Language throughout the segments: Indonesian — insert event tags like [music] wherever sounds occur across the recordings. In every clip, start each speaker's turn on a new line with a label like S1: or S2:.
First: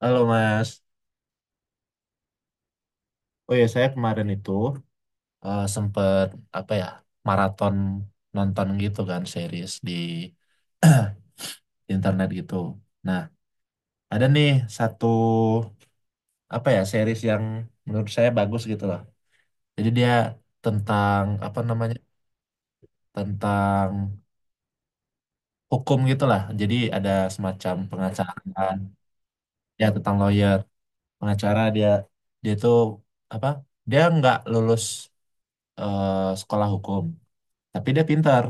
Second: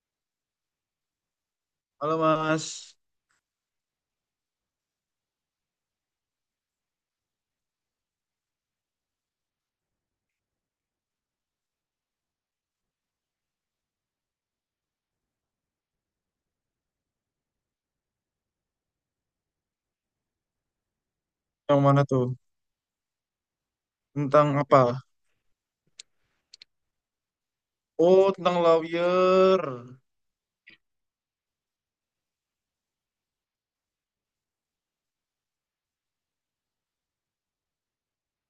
S1: Halo Mas,
S2: Halo Mas,
S1: oh ya saya kemarin itu sempet apa ya maraton nonton gitu kan series di [clears throat] internet gitu. Nah ada nih satu apa ya series yang menurut saya bagus gitu loh. Jadi dia tentang apa
S2: yang
S1: namanya
S2: mana tuh?
S1: tentang
S2: Tentang apa?
S1: hukum gitu lah. Jadi ada semacam
S2: Oh,
S1: pengacara
S2: tentang lawyer.
S1: ya tentang lawyer pengacara dia dia tuh apa dia nggak lulus eh, sekolah hukum tapi dia pintar.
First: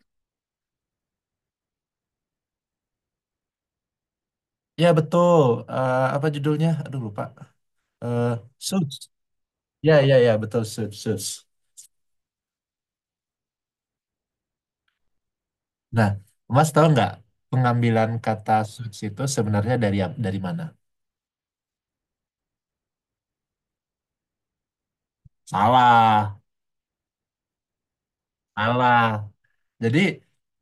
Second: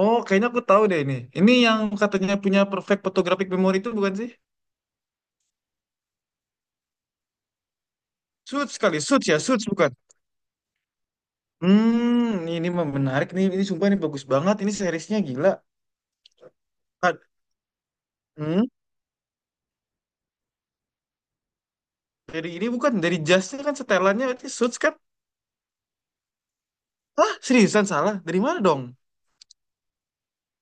S2: Oh, kayaknya aku tahu deh ini. Ini yang katanya punya perfect photographic memory itu bukan sih?
S1: Ya betul. Eh, apa judulnya? Aduh lupa. Eh
S2: Suits
S1: Suits.
S2: sekali, Suits ya, Suits bukan?
S1: Ya ya ya betul Suits Suits.
S2: Hmm, ini mah menarik nih. Ini sumpah ini bagus banget. Ini seriesnya gila.
S1: Nah, Mas tahu nggak
S2: Ah,
S1: pengambilan kata
S2: Hmm,
S1: Suits itu sebenarnya dari dari mana?
S2: dari ini bukan dari jasnya kan, setelannya berarti Suits kan?
S1: Salah,
S2: Hah, seriusan salah? Dari mana dong?
S1: salah. Jadi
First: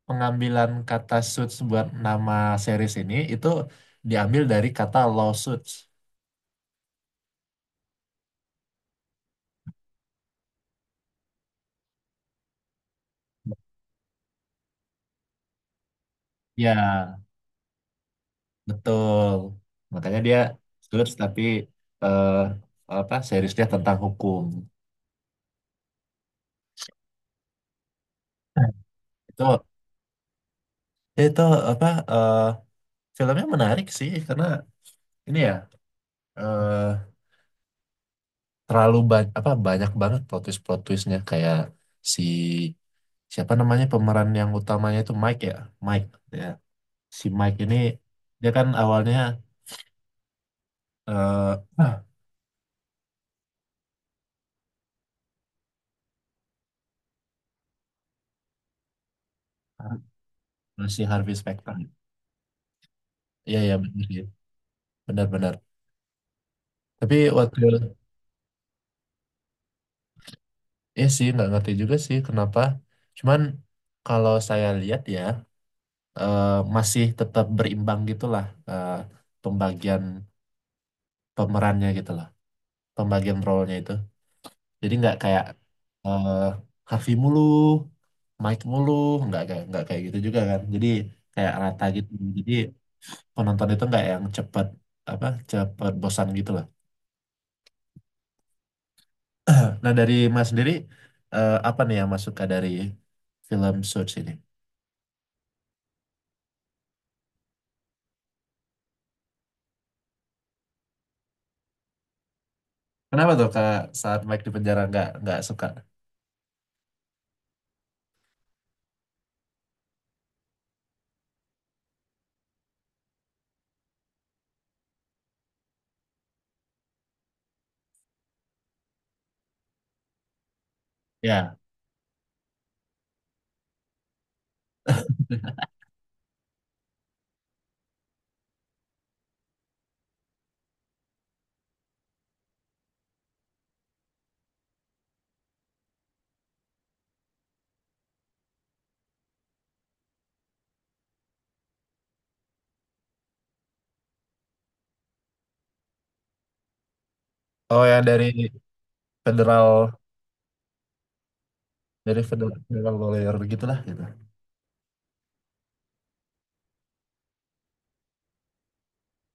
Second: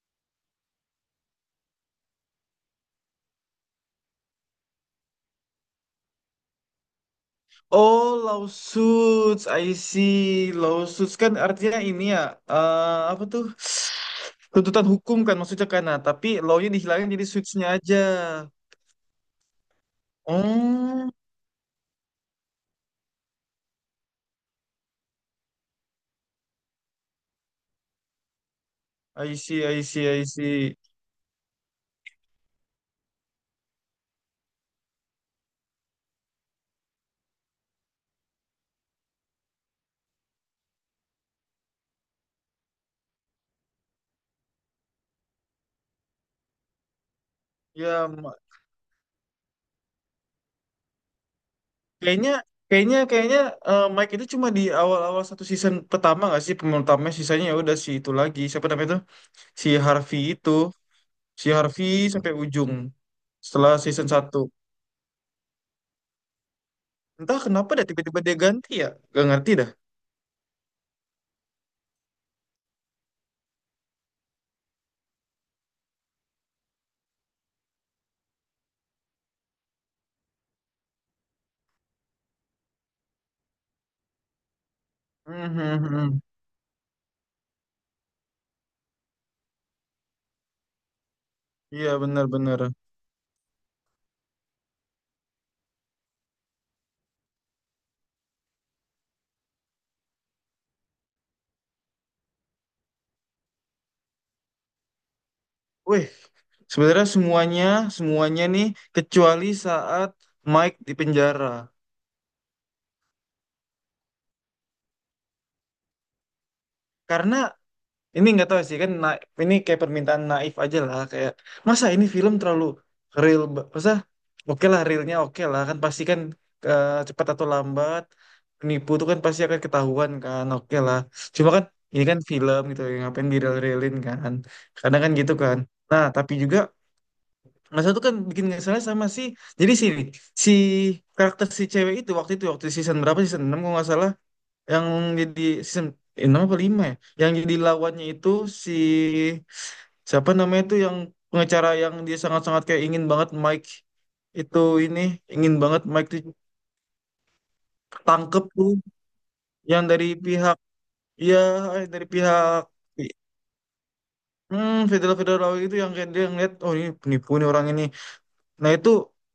S1: pengambilan kata Suits buat nama series ini itu diambil dari kata lawsuits.
S2: Oh, lawsuits, I see. Lawsuits kan artinya ini ya, apa tuh? Tuntutan hukum kan maksudnya kan, nah tapi law-nya
S1: Ya
S2: dihilangin jadi suits-nya aja.
S1: betul. Makanya dia
S2: Oh,
S1: Suits tapi eh apa seriesnya tentang hukum. [laughs]
S2: I
S1: Itu
S2: see I see I see,
S1: itu apa? eh, Filmnya menarik sih karena ini ya eh terlalu banyak apa banyak banget plot twist plot twistnya kayak si siapa namanya pemeran yang utamanya itu Mike ya si Mike ini
S2: ya ma-
S1: dia kan awalnya eh ah,
S2: kayaknya kayaknya kayaknya, Mike itu cuma di awal-awal satu season pertama nggak sih pemeran utamanya, sisanya ya udah si itu lagi siapa namanya itu, si Harvey itu.
S1: masih Harvey
S2: Si
S1: Specter
S2: Harvey sampai ujung
S1: iya
S2: setelah
S1: iya benar
S2: season
S1: ya
S2: satu,
S1: benar-benar tapi
S2: entah
S1: waktu
S2: kenapa dah tiba-tiba dia ganti ya, gak ngerti dah.
S1: ya sih nggak ngerti juga sih kenapa cuman kalau saya lihat ya eh masih tetap berimbang gitulah eh pembagian pemerannya gitu loh pembagian role-nya itu. Jadi nggak kayak
S2: Mhm, mhm.
S1: eh Harvey mulu, Mike mulu, nggak kayak gitu juga kan. Jadi kayak rata
S2: Iya
S1: gitu. Jadi
S2: benar-benar.
S1: penonton itu nggak yang cepet apa cepet bosan gitu lah. Nah dari Mas sendiri apa nih yang Mas suka dari film Suits ini?
S2: Wih, sebenarnya semuanya, semuanya nih kecuali saat Mike di penjara.
S1: Kenapa tuh kak saat Mike di penjara nggak suka?
S2: Karena ini nggak tahu sih kan, ini kayak permintaan naif aja lah. Kayak masa ini film terlalu real, masa, oke lah realnya oke lah kan pasti kan, cepat atau lambat penipu tuh kan pasti akan ketahuan kan, oke lah. Cuma
S1: Ya.
S2: kan ini kan film gitu, yang ngapain di real-realin kan. Kadang kan gitu kan. Nah tapi juga Mas satu kan bikin nggak salah sama si, jadi sini si karakter si cewek itu waktu season berapa, season 6 kalau nggak salah, yang jadi season enam apa lima ya, yang jadi lawannya itu si siapa namanya itu, yang pengacara yang dia sangat-sangat kayak ingin banget Mike itu, ini ingin banget Mike itu
S1: Oh yang
S2: tangkep tuh, yang
S1: federal
S2: dari pihak, ya dari
S1: dari federal,
S2: pihak,
S1: federal lawyer gitulah gitu.
S2: federal federal itu yang kayak dia ngeliat oh ini penipu nih orang ini. Nah itu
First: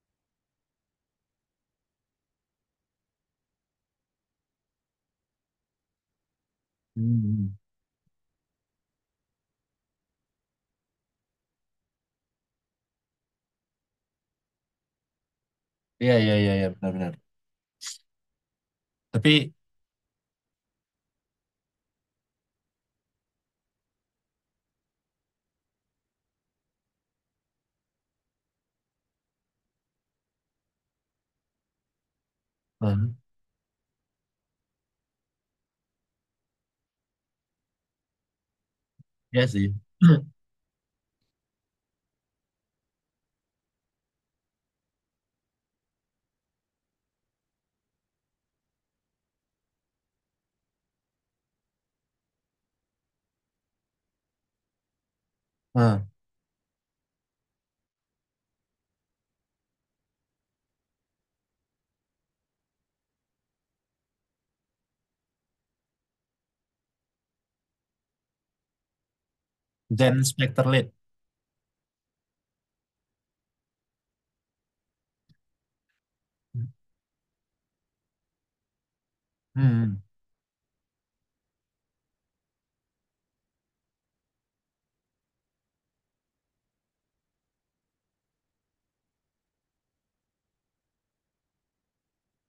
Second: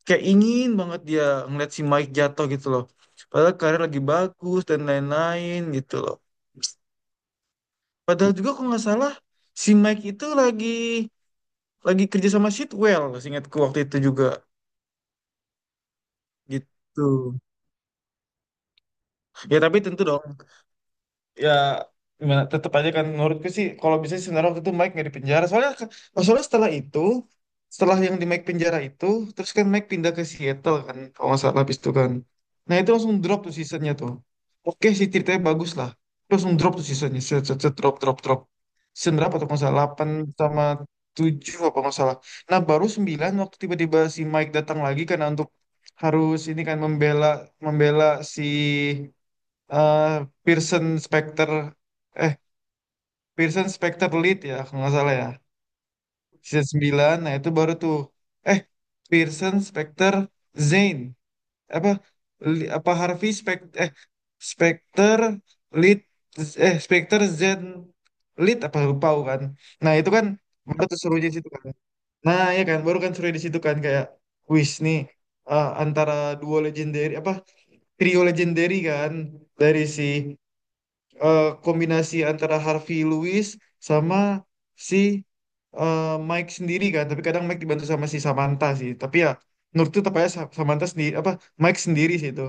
S2: kayak ingin banget dia ngeliat si Mike jatuh gitu loh. Padahal karir lagi bagus dan lain-lain gitu loh.
S1: Hmm.
S2: Padahal juga kalau nggak salah si Mike itu lagi kerja sama Sitwell, seingatku waktu itu juga
S1: Iya iya iya iya benar-benar.
S2: gitu.
S1: Tapi
S2: Ya tapi tentu dong ya, gimana tetap aja kan menurutku sih, kalau bisa sih sebenarnya waktu itu Mike nggak di penjara soalnya soalnya setelah itu, setelah yang di Mike penjara itu, terus kan Mike pindah ke Seattle kan kalau nggak salah habis itu kan, nah itu
S1: Hmm.
S2: langsung drop tuh seasonnya tuh. Oke sih ceritanya bagus lah, terus langsung drop tuh seasonnya, set, set, set, drop drop drop. Season berapa
S1: Iya
S2: tuh kalau nggak
S1: sih.
S2: salah delapan,
S1: [clears throat]
S2: sama 7 apa kalau nggak salah. Nah baru 9 waktu tiba-tiba si Mike datang lagi karena untuk, harus ini kan membela, membela si eh Pearson Specter, eh Pearson Specter Lead ya kalau nggak salah ya,
S1: ah
S2: season 9. Nah itu baru tuh, eh Pearson Specter Zane apa Li- apa Harvey Specter Lead, Specter Zane Lead apa, lupa aku kan. Nah itu
S1: Zen
S2: kan
S1: Spectre
S2: baru
S1: Lead.
S2: tuh serunya di situ kan, nah ya kan baru kan serunya di situ kan kayak wis nih, antara duo legendary apa trio legendary kan, dari si,
S1: Hmm,
S2: kombinasi antara Harvey Lewis sama si, eh, Mike sendiri kan, tapi kadang Mike dibantu sama si Samantha sih tapi ya menurutku tepatnya Samantha sendiri apa Mike sendiri sih itu.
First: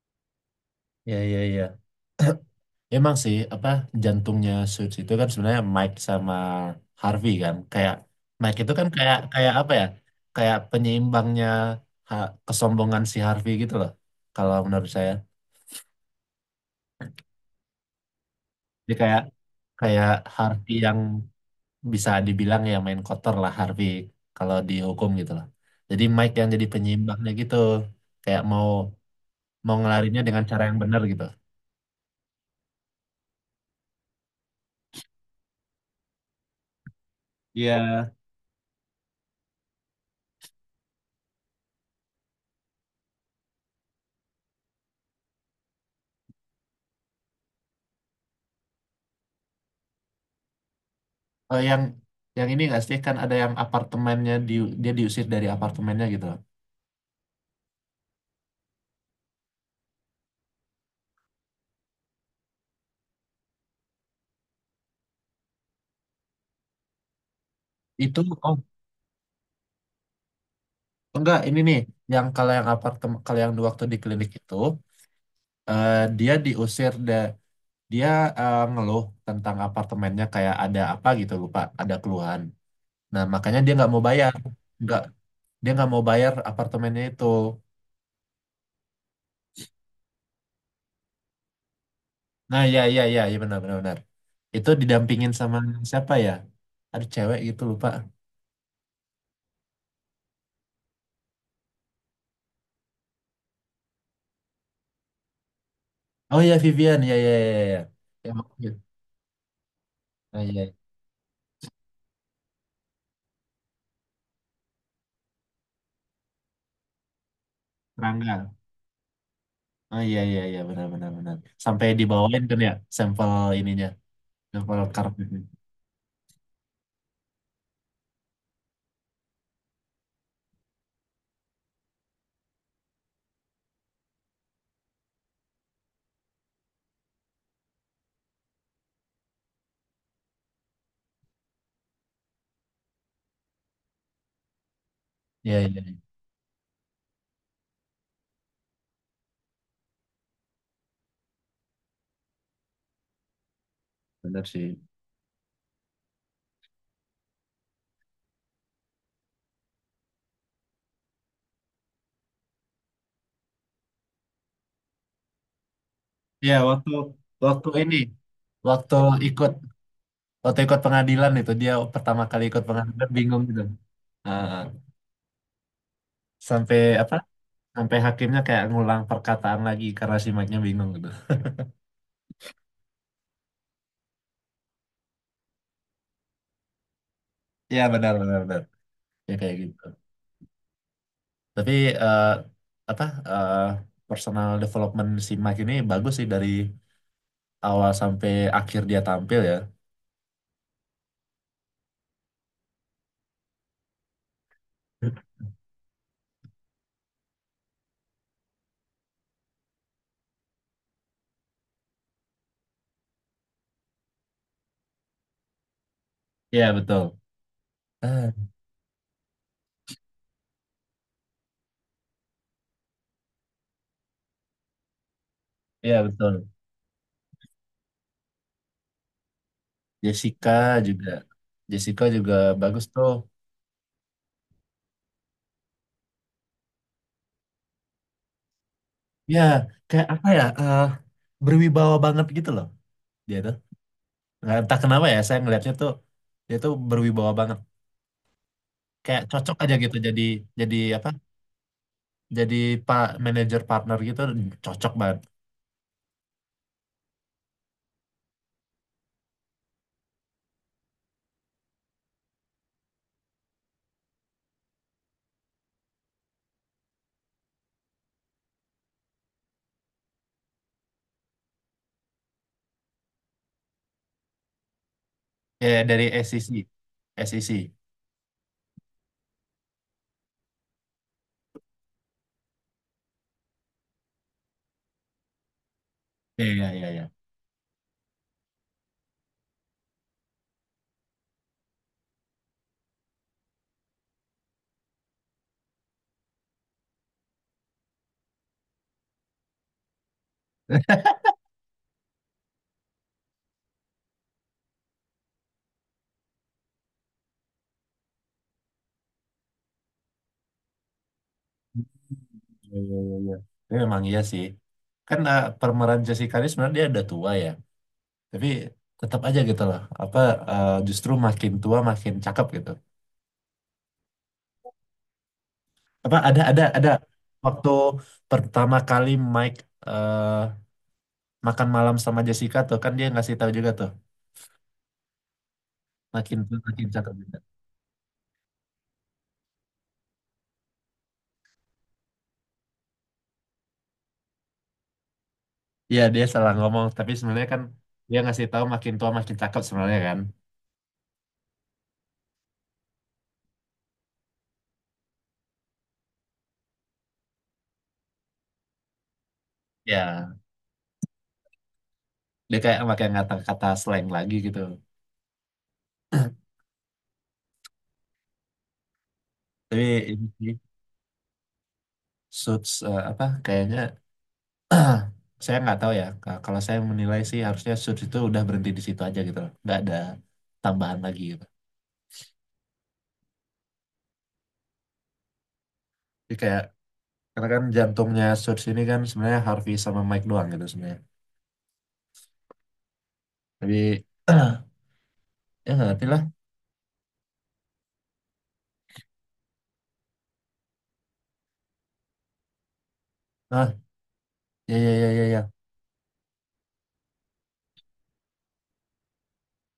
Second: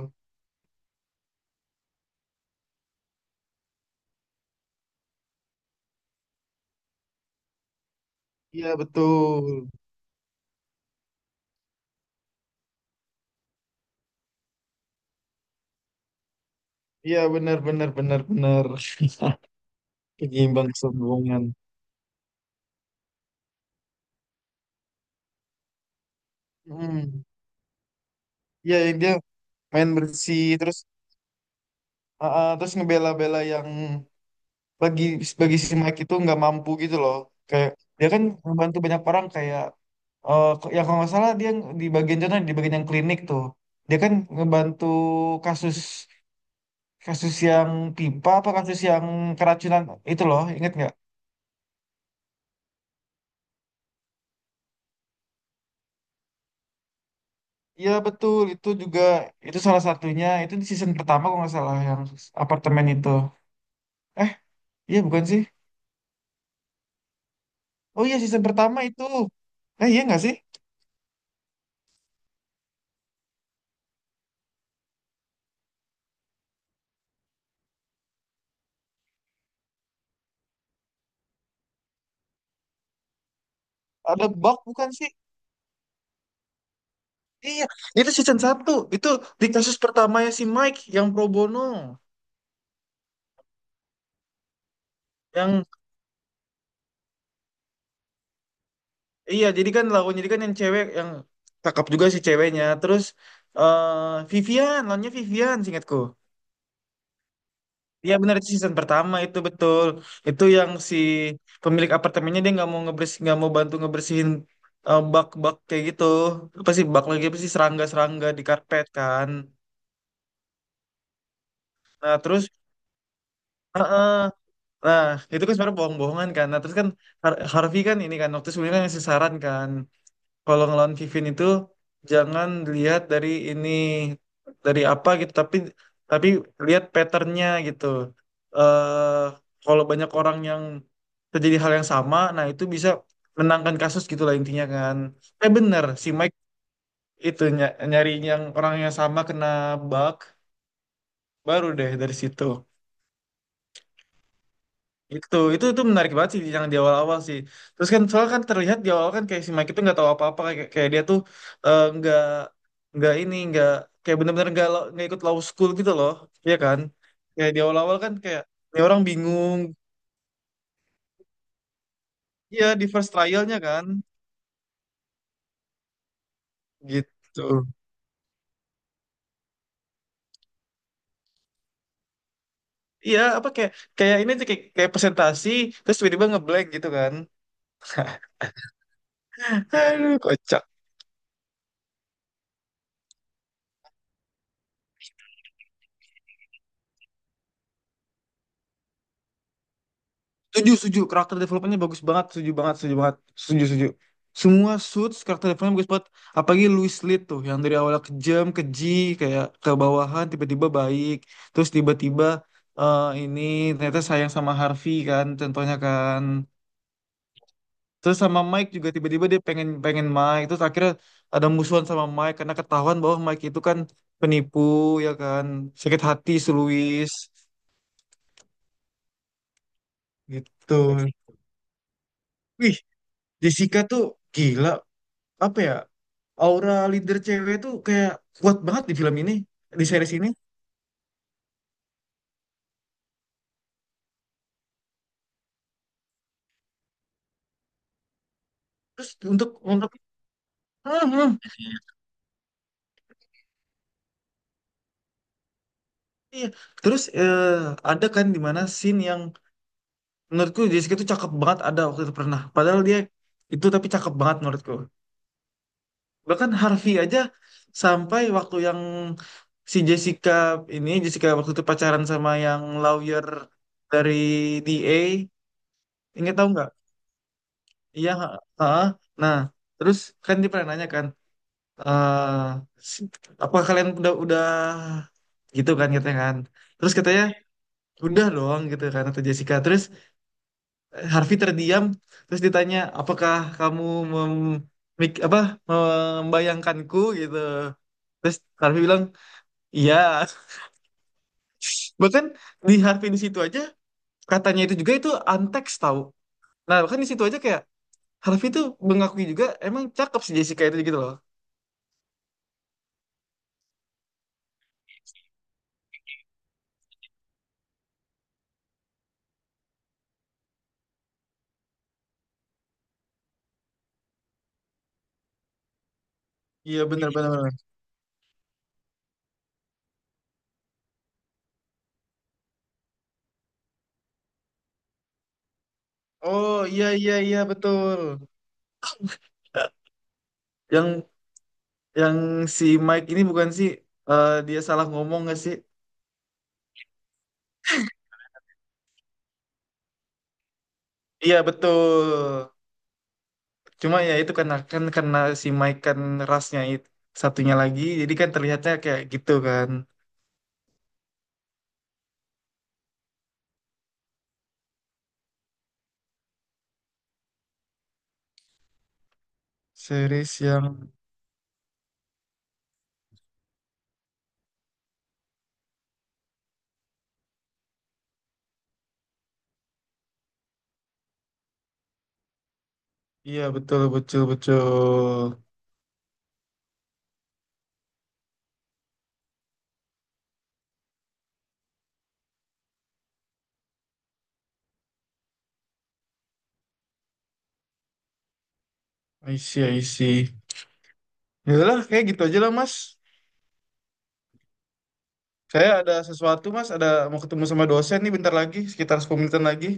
S1: ya ya ya. Emang sih apa jantungnya Suits itu kan sebenarnya Mike sama Harvey kan. Kayak Mike
S2: Iya
S1: itu kan kayak
S2: betul.
S1: kayak apa ya? Kayak penyeimbangnya kesombongan si Harvey gitu loh. Kalau menurut saya.
S2: Iya benar benar benar benar.
S1: Jadi kayak
S2: [laughs]
S1: kayak
S2: Penyeimbang
S1: Harvey yang
S2: kesombongan.
S1: bisa dibilang ya main kotor lah Harvey kalau dihukum gitu loh. Jadi Mike yang jadi
S2: hmm.
S1: penyeimbangnya gitu. Kayak mau
S2: Iya yang dia
S1: mau
S2: main
S1: ngelarinya dengan
S2: bersih
S1: cara
S2: terus,
S1: yang benar gitu.
S2: terus ngebela-bela yang bagi bagi si Mike itu nggak mampu gitu loh. Kayak
S1: Iya,
S2: dia kan membantu banyak orang, kayak ya kalau nggak salah dia di bagian contoh di bagian yang klinik tuh, dia kan ngebantu kasus, kasus yang pipa apa kasus yang keracunan, itu loh inget nggak?
S1: eh, yang yang ini nggak sih kan ada yang apartemennya di, dia diusir dari apartemennya gitu loh.
S2: Iya betul itu juga, itu salah satunya itu di season pertama kalau nggak salah, yang apartemen itu, eh iya bukan sih, oh iya
S1: Itu
S2: season
S1: oh
S2: pertama itu, iya nggak sih,
S1: enggak ini nih yang kalau yang apartemen kalau yang waktu di klinik itu dia diusir da, dia ngeluh tentang apartemennya kayak ada apa gitu lupa ada keluhan. Nah makanya dia nggak mau
S2: ada
S1: bayar
S2: bug bukan
S1: nggak
S2: sih.
S1: dia nggak mau bayar apartemennya itu.
S2: Iya, itu season satu. Itu di kasus pertamanya si Mike yang pro bono.
S1: Nah ya ya ya ya benar benar benar. Itu didampingin sama
S2: Yang
S1: siapa ya? Ada cewek gitu lupa.
S2: iya, jadi kan lawannya, jadi kan yang cewek yang cakep juga si ceweknya. Terus eh Vivian, lawannya Vivian seingatku.
S1: Oh ya Vivian ya ya ya
S2: Iya
S1: ya.
S2: benar itu
S1: Ya.
S2: season pertama itu betul.
S1: Oh,
S2: Itu yang
S1: iya.
S2: si pemilik apartemennya dia nggak mau ngebers, nggak mau bantu ngebersihin, bak-bak kayak gitu. Apa sih bak lagi, apa sih serangga-serangga
S1: Serangga.
S2: di karpet kan.
S1: Oh iya iya iya benar benar benar. Sampai
S2: Nah,
S1: dibawain
S2: terus
S1: kan ya sampel ininya, sampel
S2: Nah,
S1: karpetnya.
S2: itu kan sebenarnya bohong-bohongan kan. Nah, terus kan Harvey kan ini kan waktu sebelumnya kan ngasih saran kan kalau ngelawan Vivin itu jangan lihat dari ini dari apa gitu, tapi, tapi lihat patternnya gitu. Eh kalau banyak orang yang terjadi hal yang sama, nah itu bisa menangkan kasus gitu lah intinya kan. Eh
S1: Iya iya.
S2: bener
S1: Iya.
S2: si Mike itu nyari yang orang yang sama kena bug baru deh dari situ.
S1: Benar sih.
S2: Itu menarik banget sih yang di awal-awal sih. Terus kan soalnya kan terlihat di awal kan kayak si Mike itu nggak tahu apa-apa, kayak, kayak dia tuh eh, nggak nggak ini nggak kayak bener-bener nggak nggak ikut law school gitu loh,
S1: Iya
S2: iya kan?
S1: waktu
S2: Kayak di
S1: waktu ini
S2: awal-awal kan kayak ini
S1: waktu
S2: orang
S1: ikut
S2: bingung,
S1: waktu ikut pengadilan itu dia pertama kali ikut
S2: iya di
S1: pengadilan
S2: first
S1: bingung
S2: trialnya
S1: gitu.
S2: kan
S1: Ah, ah. Sampai apa?
S2: gitu.
S1: Sampai hakimnya kayak ngulang perkataan lagi karena si Mike-nya bingung gitu.
S2: Iya apa kayak kayak ini tuh kayak presentasi terus tiba-tiba ngeblank gitu kan?
S1: Iya benar benar
S2: [laughs]
S1: benar. Ya kayak gitu.
S2: Aduh kocak.
S1: Tapi eh, apa eh, personal development si Mike ini bagus sih dari awal sampai akhir dia tampil ya.
S2: Setuju, setuju. Karakter development bagus banget. Setuju banget, setuju banget. Setuju, setuju. Semua suits karakter development bagus banget. Apalagi Louis Litt tuh, yang dari awalnya kejam, keji, kayak ke bawahan, tiba-tiba baik. Terus tiba-tiba ini ternyata sayang sama Harvey kan, contohnya kan.
S1: Iya betul.
S2: Terus
S1: Ah,
S2: sama Mike juga tiba-tiba dia pengen pengen Mike. Terus akhirnya ada musuhan sama Mike karena ketahuan bahwa Mike itu kan penipu, ya kan. Sakit
S1: Iya
S2: hati
S1: betul.
S2: si Louis. Gitu.
S1: Jessica juga. Jessica juga
S2: Wih,
S1: bagus tuh.
S2: Jessica tuh gila apa ya, aura leader cewek itu kayak kuat banget di film ini,
S1: Ya,
S2: di
S1: kayak
S2: series
S1: apa
S2: ini.
S1: ya? Berwibawa banget gitu loh dia tuh. Nggak entah kenapa ya, saya ngelihatnya tuh dia tuh berwibawa banget.
S2: Terus
S1: Kayak
S2: untuk
S1: cocok aja gitu jadi
S2: Hmm,
S1: apa?
S2: hmm,
S1: Jadi pak manajer partner gitu cocok banget.
S2: iya. Terus ada kan di mana scene yang menurutku Jessica itu cakep banget, ada waktu itu pernah padahal dia itu tapi cakep banget menurutku, bahkan Harvey aja sampai waktu yang si Jessica, ini Jessica waktu itu pacaran sama yang lawyer dari DA
S1: Ya dari
S2: ingat
S1: SEC.
S2: tahu nggak,
S1: SEC.
S2: iya ha- ha. Nah terus kan dia pernah nanya kan, eh apa kalian udah gitu kan katanya kan.
S1: Iya iya iya
S2: Terus
S1: iya.
S2: katanya udah dong gitu kan kata Jessica. Terus Harvey terdiam. Terus ditanya apakah kamu mem- mik- apa membayangkanku gitu. Terus Harvey bilang iya.
S1: [laughs]
S2: [laughs] Bahkan di Harvey di situ aja katanya itu juga itu antek tahu. Nah bahkan di situ aja kayak Harvey tuh mengakui juga emang cakep si Jessica itu gitu loh.
S1: Iya iya iya. Iya. Tapi memang iya sih. Kan pemeran Jessica ini sebenarnya dia udah tua ya. Tapi tetap aja gitu loh apa justru makin tua makin cakep gitu apa
S2: Iya
S1: ada
S2: benar benar benar.
S1: waktu pertama kali Mike eh, makan malam sama Jessica tuh kan dia ngasih tahu juga tuh makin tua
S2: Oh iya
S1: makin cakep
S2: iya
S1: juga.
S2: iya betul, yang Yang si Mike ini bukan sih, dia salah ngomong nggak sih?
S1: Iya dia salah ngomong tapi sebenarnya kan dia ngasih tahu makin tua makin cakep sebenarnya kan
S2: Iya betul. Cuma ya itu karena kan karena si Mike kan rasnya itu satunya lagi, jadi kan terlihatnya kayak gitu kan.
S1: ya dia kayak pakai kata-kata slang lagi gitu tapi ini
S2: Series
S1: sih,
S2: yang,
S1: suits apa kayaknya [clears throat] saya nggak tahu ya Ka- kalau saya menilai sih harusnya Suits itu udah berhenti di situ aja gitu loh nggak ada tambahan lagi gitu
S2: iya betul betul betul.
S1: jadi kayak karena kan jantungnya Suits ini kan sebenarnya Harvey sama Mike doang gitu sebenarnya tapi [clears throat] ya nggak ngerti lah
S2: I see I see. Yaudahlah kayak gitu aja lah Mas.
S1: ah ya ya ya ya ya
S2: Saya ada sesuatu Mas, ada mau ketemu sama dosen nih bentar lagi, sekitar 10 menitan lagi.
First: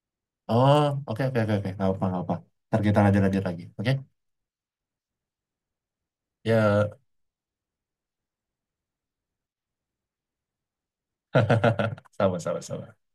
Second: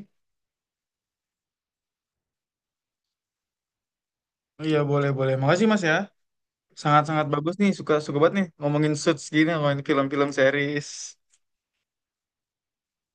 S1: oh oke oke oke oke nggak apa ntar kita lanjut lanjut lagi oke
S2: Iya boleh boleh. Makasih Mas ya.
S1: ya
S2: Sangat-sangat bagus nih, suka suka banget nih ngomongin suits gini, ngomongin film-film series.
S1: [laughs] sama sama sama